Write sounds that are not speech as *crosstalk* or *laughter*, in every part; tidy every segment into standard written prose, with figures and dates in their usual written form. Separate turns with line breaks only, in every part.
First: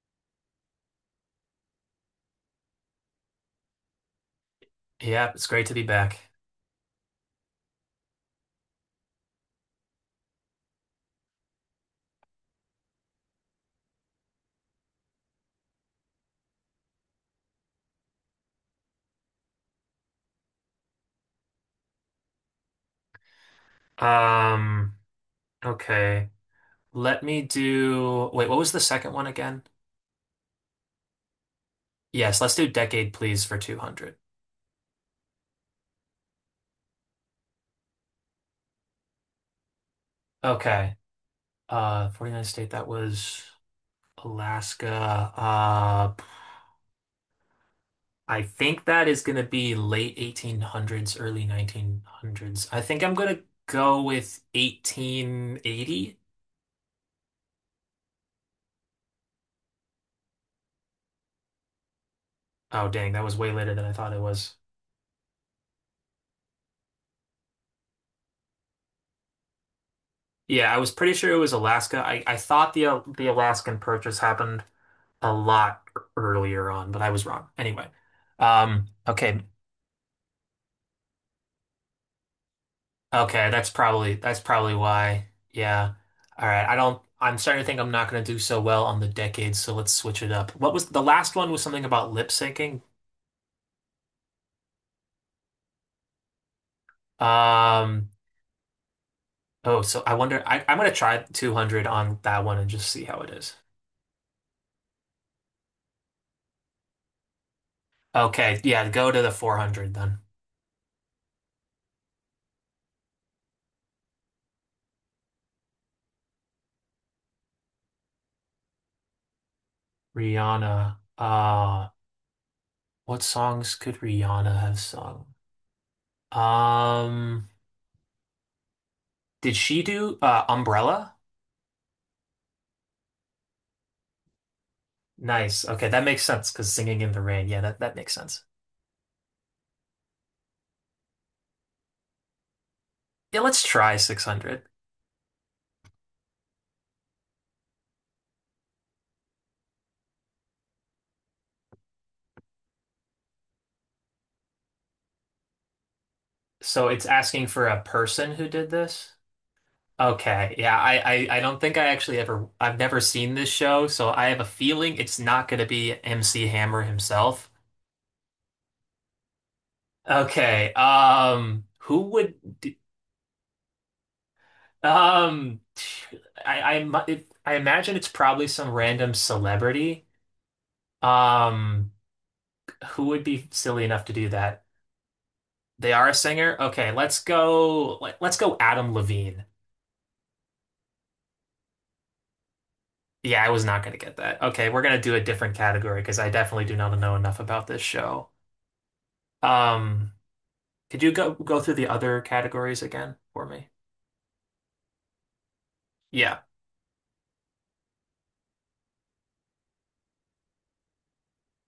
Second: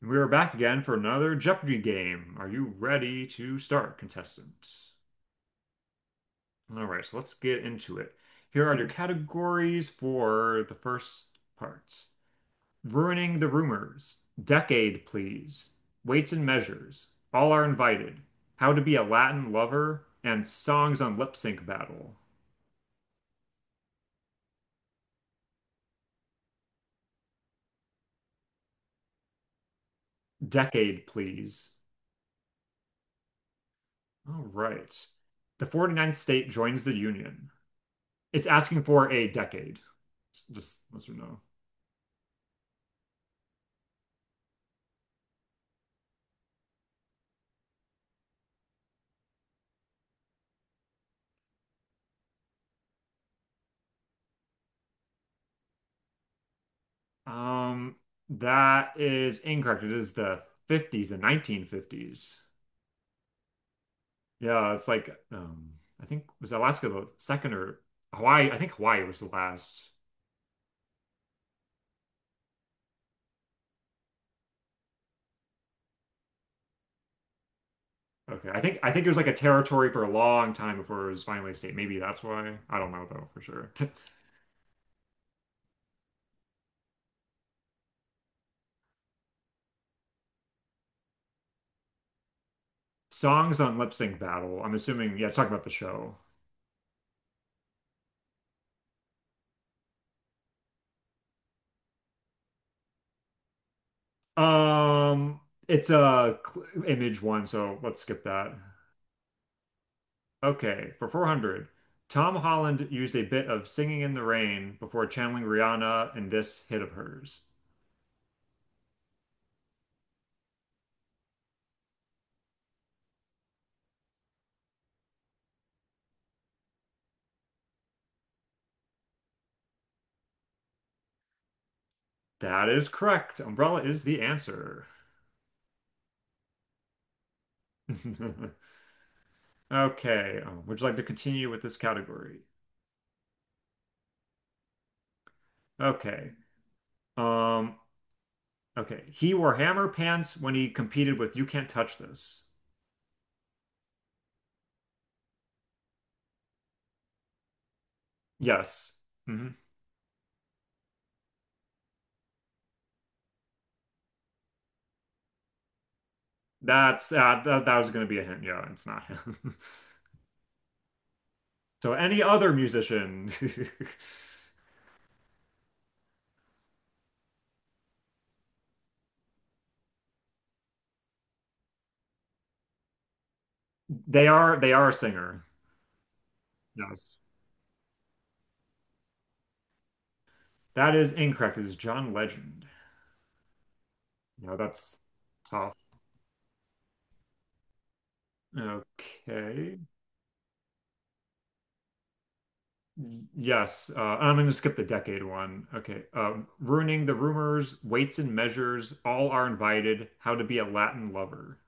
We are back again for another Jeopardy game. Are you ready to start, contestant?
Yeah, it's great to be back.
All right, so let's get into it. Here are your categories for the first part. Ruining the rumors. Decade, please. Weights and measures. All are invited. How to be a Latin lover. And songs on lip sync battle.
Um, okay. Let me do, wait, what was the second one again?
Decade, please.
Yes, let's do decade, please, for 200.
All right. The forty-ninth state joins the Union. It's asking for a decade. Just
Okay.
yes or no.
49 state, that was Alaska. I think that is going to be late 1800s, early 1900s. I think I'm going to go with 1880.
Um, that is incorrect. It is the 50s, the 1950s.
Oh, dang, that was way later than I thought it was.
Yeah, it's like I think was Alaska the second or Hawaii? I think Hawaii was the last.
Yeah, I was pretty sure it was Alaska. I thought the the Alaskan Purchase happened a lot earlier on, but I was wrong. Anyway,
Okay, I think I think it was like a
okay,
territory for a long time before it was finally a state. Maybe that's why. I don't know though for
okay,
sure.
that's probably why. Yeah. All right. I don't. I'm starting to think I'm not going to do so well on the decades, so let's switch it up. What was the last one was something about lip syncing.
*laughs* Songs on Lip Sync Battle. I'm assuming. Yeah, it's talking about the show.
Um, oh, so I wonder. I'm going to try 200 on that one and just see how it is.
Um, it's a image one, so let's skip that.
Okay, yeah, go to the 400 then.
Okay, for 400, Tom Holland used a bit of Singing in the Rain before channeling Rihanna in this hit of hers.
Rihanna. What songs could Rihanna have sung? Um, did she do Umbrella?
That is correct. Umbrella is the answer.
Nice. Okay, that makes sense because singing in the rain. Yeah, that makes sense.
*laughs* Okay, would you like to continue with this category?
Yeah, let's try 600.
Okay. Um, okay. He wore hammer pants when he competed with You Can't Touch This.
So it's asking for a person who did
Yes.
this?
Hmm.
Okay. Yeah, I don't think I actually ever, I've never seen this show, so I have a feeling it's not going to be MC Hammer
That's uh,
himself.
that, that was going to be a hint. Yeah, it's not him.
Okay.
*laughs* So
Who
any
would,
other
d-
musician.
um, I imagine it's probably some random celebrity. Um, who would be silly enough
*laughs*
to
They
do
are
that?
they are a singer.
They are a singer? Okay,
Yes.
let's go Adam Levine.
That is incorrect. It is John Legend.
Yeah, I was not gonna get that.
No,
Okay, we're gonna
that's
do a different
tough.
category because I definitely do not know enough about this show.
Okay.
Um, could you go through the other categories again for me?
Yes. I'm going to skip the decade one. Okay.
Yeah.
Ruining the rumors, weights and measures, all are invited. How to be a Latin lover.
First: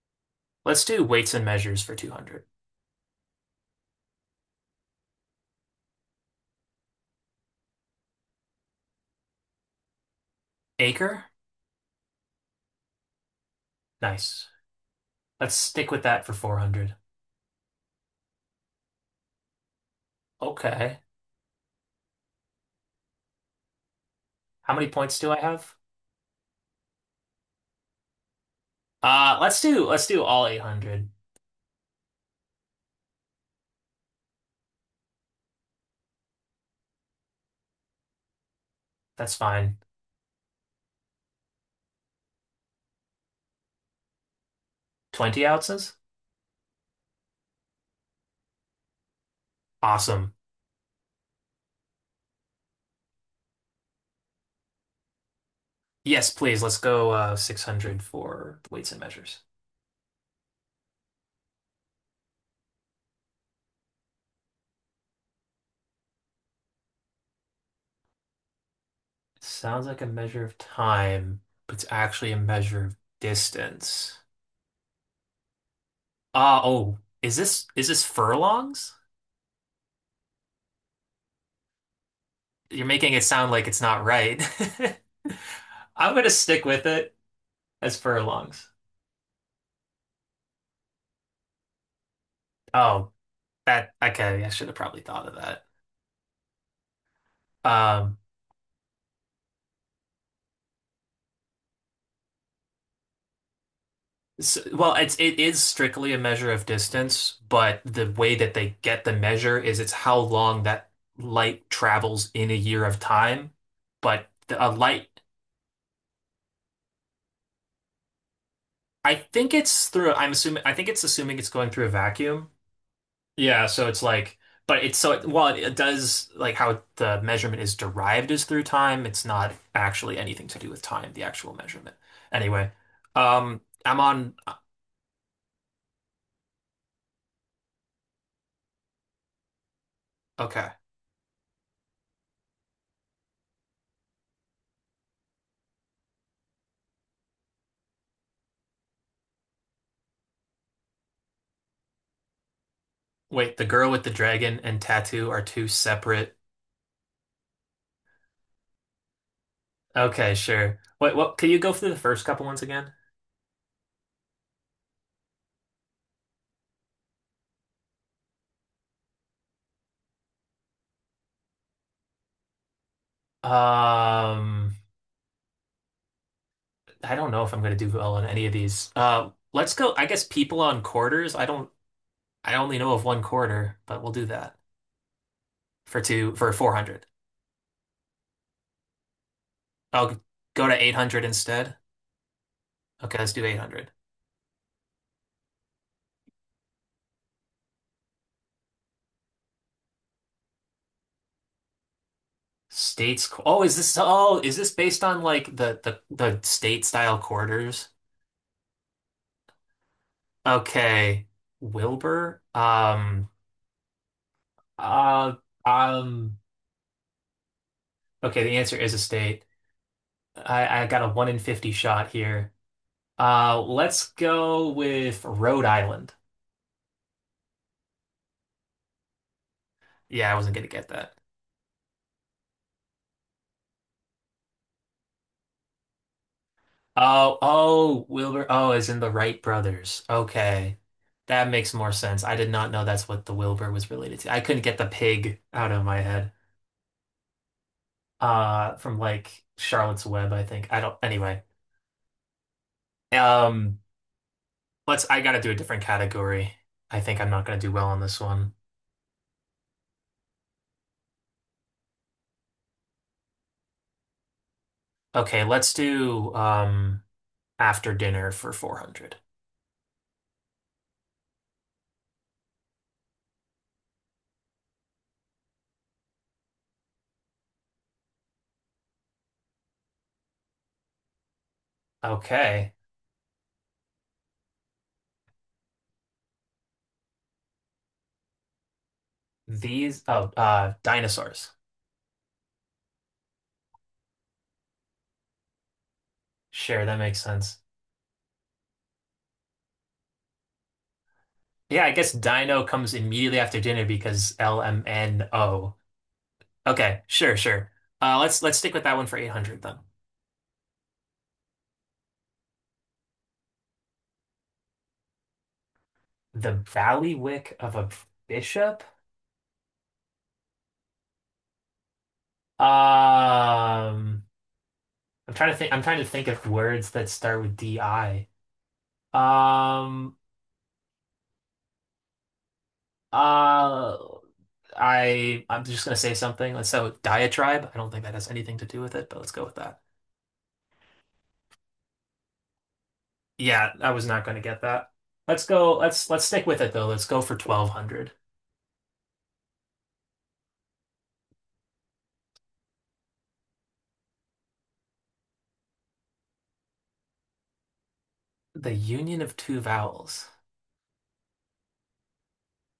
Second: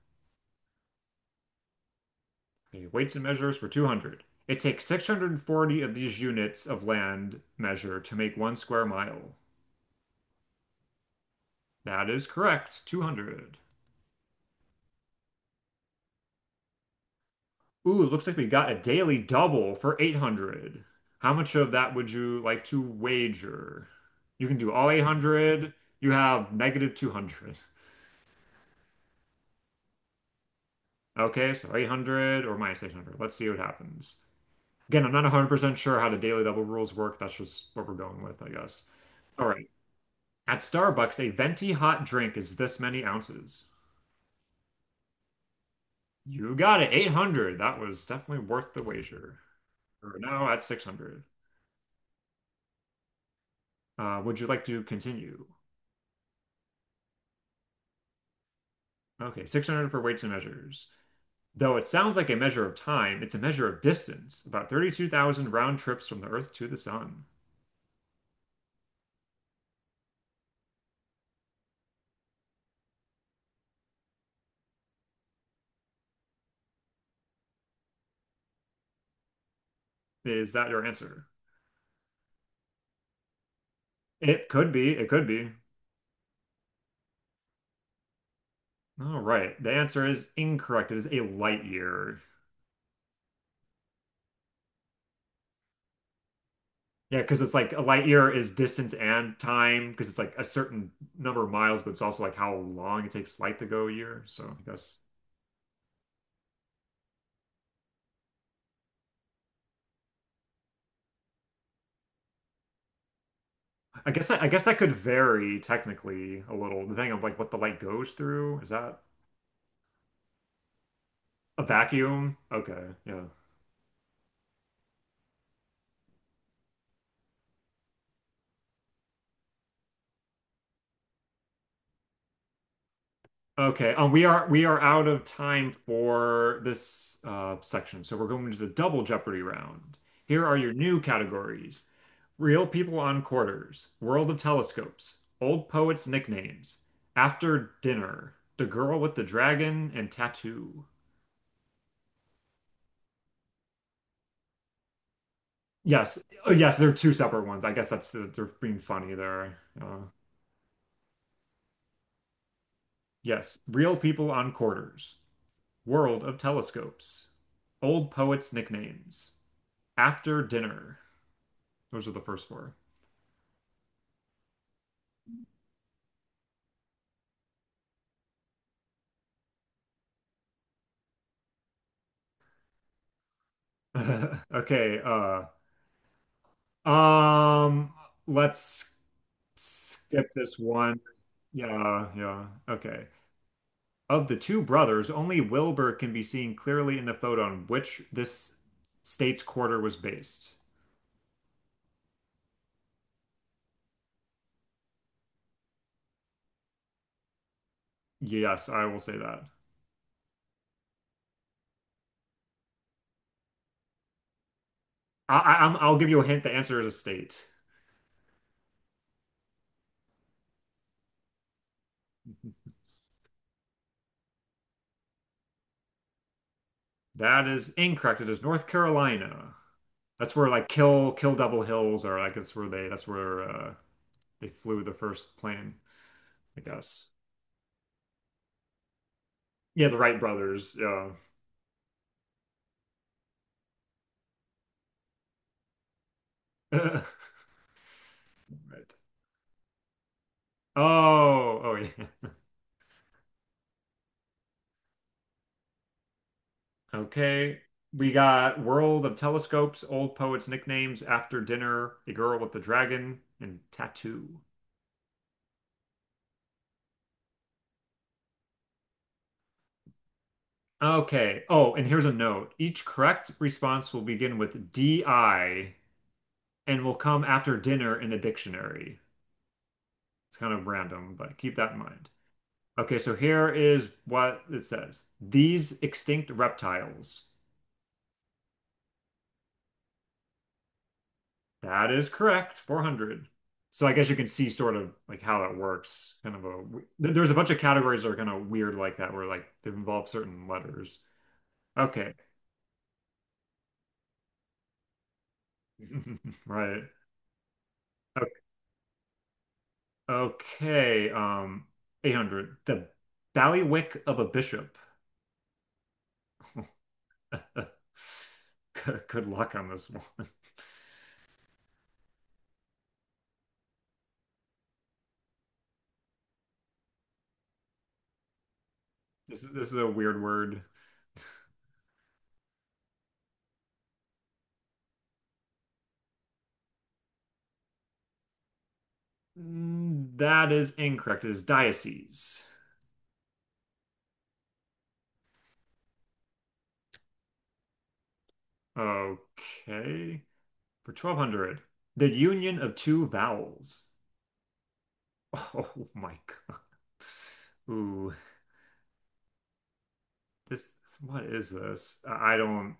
Let's do weights and measures for 200.
Okay. Weights and measures for 200. It takes 640 of these units of land measure to make one square mile.
Acre?
That is correct. 200.
Nice. Let's stick with that for 400.
Ooh, looks like we got a daily double for 800.
Okay.
How much of that would you like to wager? You can do
How many
all
points do I
800.
have?
You have negative 200.
Let's do all 800.
Okay, so 800 or minus 800. Let's see what happens. Again, I'm not 100% sure how the daily double rules work. That's just what we're going with, I guess.
That's
All right.
fine.
At Starbucks, a venti hot drink is this many ounces.
20 ounces?
You got it, 800. That was definitely worth the wager. We're
Awesome.
now at 600. Would you like to continue?
Yes, please. Let's go 600 for the weights and measures.
Okay, 600 for weights and measures. Though it sounds like a measure of time, it's a measure of distance, about 32,000 round trips from the Earth to the Sun.
It sounds like a measure of time, but it's actually a measure of distance. Ah, oh, is this furlongs?
Is that your answer?
You're making it sound like it's not right.
It could be,
*laughs*
it could be.
I'm gonna stick with it as furlongs.
All right, the answer is incorrect. It is a light year.
Oh, that okay. I should have probably thought of that.
Yeah, because it's like a light
Um.
year is distance and time, because it's like a certain number of miles, but it's also like how long it takes light to go a year. So
S
I
Well,
guess
it is strictly a measure of distance, but the way that they get the measure is it's how long that light travels in a year of time.
I guess
But
I, guess
the, a
that could
light,
vary technically a little, depending on like what the light goes through. Is that
I think it's through. I'm assuming. I think it's assuming it's
a
going through a
vacuum?
vacuum.
Okay, yeah.
Yeah, so it's like, but it's so while it does like how the measurement is derived is through time. It's not actually anything to do with time, the actual measurement. Anyway,
Okay,
I'm
we
on.
are we are out of time for this section, so we're going to the double Jeopardy round. Here are
Okay,
your new categories: Real People on Quarters, World of Telescopes, Old Poets' Nicknames, After Dinner, The Girl with the Dragon, and Tattoo.
wait. The girl with the dragon and tattoo are two
Yes,
separate.
oh, yes, they're two separate ones. I guess that's they're being funny there.
Okay, sure. Wait, what can you go through the first couple ones again?
Yes, Real People on Quarters, World of Telescopes, Old Poets' Nicknames, After Dinner. Those are the first four.
Um, I don't know if I'm gonna do well on any of these. Let's go. I guess people on quarters. I don't. I only know of one quarter, but we'll do
*laughs*
that
Okay,
for two for 400.
um, let's
I'll
skip this
go to
one.
800 instead.
Yeah, yeah. Okay.
Okay, let's do 800.
Of the two brothers, only Wilbur can be seen clearly in the photo on which this state's quarter was based.
Oh, is this? Oh, is this based on like the state style quarters?
Yes, I will say that.
Okay, Wilbur. Uh.
I'll give you a
Um.
hint. The answer is a state.
Okay, the answer is a state. I got a one in 50 shot here. Let's go with Rhode Island.
That is incorrect. It is North Carolina.
Yeah,
That's
I
where
wasn't
like
gonna get
Kill
that.
Kill Double Hills are. Like that's where they flew the first plane, I guess.
Oh, oh, Wilbur. Oh, as in the Wright
Yeah, the
brothers.
Wright brothers.
Okay.
Yeah.
That makes more sense. I did not know that's what the Wilbur was related to. I couldn't get the pig out of my head.
*laughs* Right.
From like Charlotte's Web, I think. I don't, anyway.
Oh, oh yeah.
Um, I gotta do a different category. I think I'm not gonna
Okay.
do well on
We
this one.
got World of Telescopes, Old Poets Nicknames, After Dinner, The Girl with the Dragon, and Tattoo.
Okay, let's do, after dinner for 400.
Okay. Oh, and here's a note. Each correct response will begin with DI and will come after dinner in the dictionary. It's kind of random, but keep that in mind.
Okay.
Okay, so here is what it says. These extinct reptiles.
These dinosaurs.
That is correct. 400. So I guess you can see sort of like how that works. Kind of a
Sure, that makes
there's a bunch
sense.
of categories that are kind of weird like that where like they involve certain letters.
Yeah, I guess
Okay.
dino comes immediately after dinner because LMNO.
*laughs* Right.
Okay, sure, sure.
O-
Let's stick with that one for 800 then.
Okay. 800. The ballywick of a bishop.
The valley wick
*laughs*
of a bishop?
Good luck on this one. *laughs*
Um I'm trying to think of words that start with DI.
This is a
Um
weird word.
uh I'm just gonna say something. Let's go with diatribe. I don't think that has anything to do with it, but let's go with that.
That is incorrect. It is diocese.
Yeah, I was not going to get that. Let's go. Let's stick with it though. Let's go for 1200.
Okay. For 1200. The union of two vowels. *laughs* Oh my God. Ooh,
The union of two vowels.
this, what is this? I don't,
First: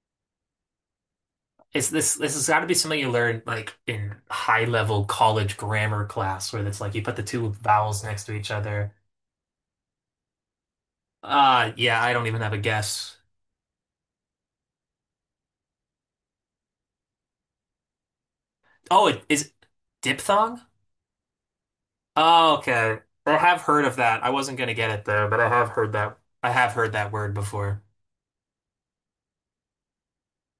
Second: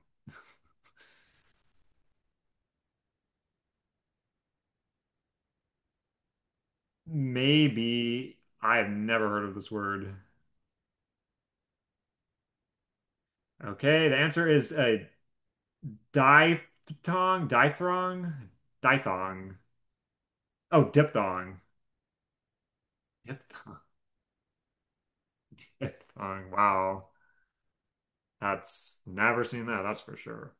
Is this This has got to be something you learn like in high level college grammar class where it's like you put the two vowels next to
maybe
each
I've
other.
never heard of this word.
Yeah, I don't even have a guess.
Okay, the answer is a diphthong, diphthong,
Oh, it is
diphthong.
diphthong?
Oh, diphthong.
Oh, okay. I have
Diphthong,
heard of that. I wasn't going to get it though, but I have
*laughs*
heard that.
diphthong.
I have heard
Wow.
that word before.
That's never seen that, that's for sure.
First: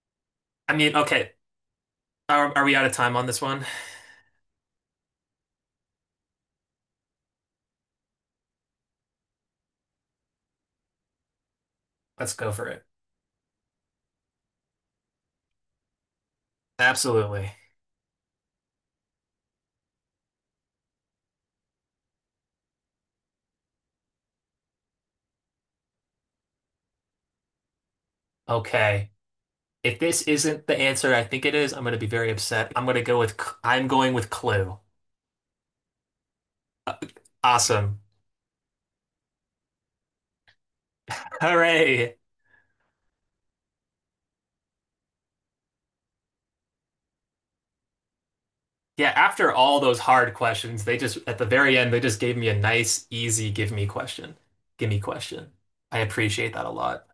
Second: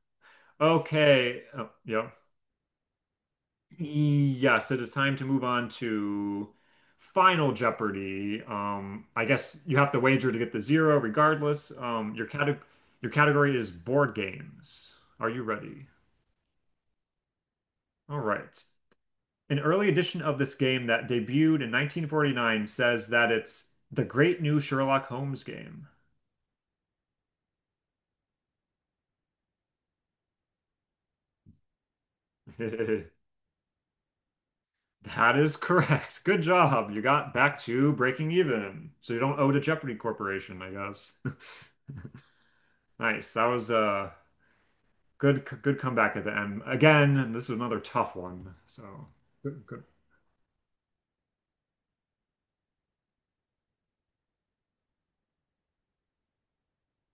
I mean, okay.
Okay. Oh, yep.
Are we out of time on this one?
Yes, it is time to move on to Final Jeopardy. I guess you have to wager to get the zero regardless.
Let's go for it.
Your category is board games. Are you ready?
Absolutely.
All right. An early edition of this game that debuted in 1949 says that it's the great new Sherlock Holmes game.
Okay. If this isn't the answer I think it is, I'm going to be very upset. I'm going to go
*laughs*
with, I'm going with Clue.
That is correct. Good job.
Uh,
You got back to
Awesome.
breaking even. So you don't owe to Jeopardy Corporation, I guess. *laughs*
Hooray.
Nice. That was good, good comeback at the end. Again, this is another tough one. So
Yeah, after
good,
all
good.
those hard questions, they just, at the very end, they just gave me a nice, easy give me question. Give me question. I appreciate that a lot.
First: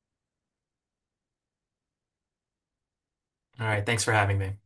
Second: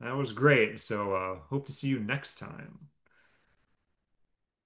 That was great. So hope to see you next time.
All right, thanks for having me.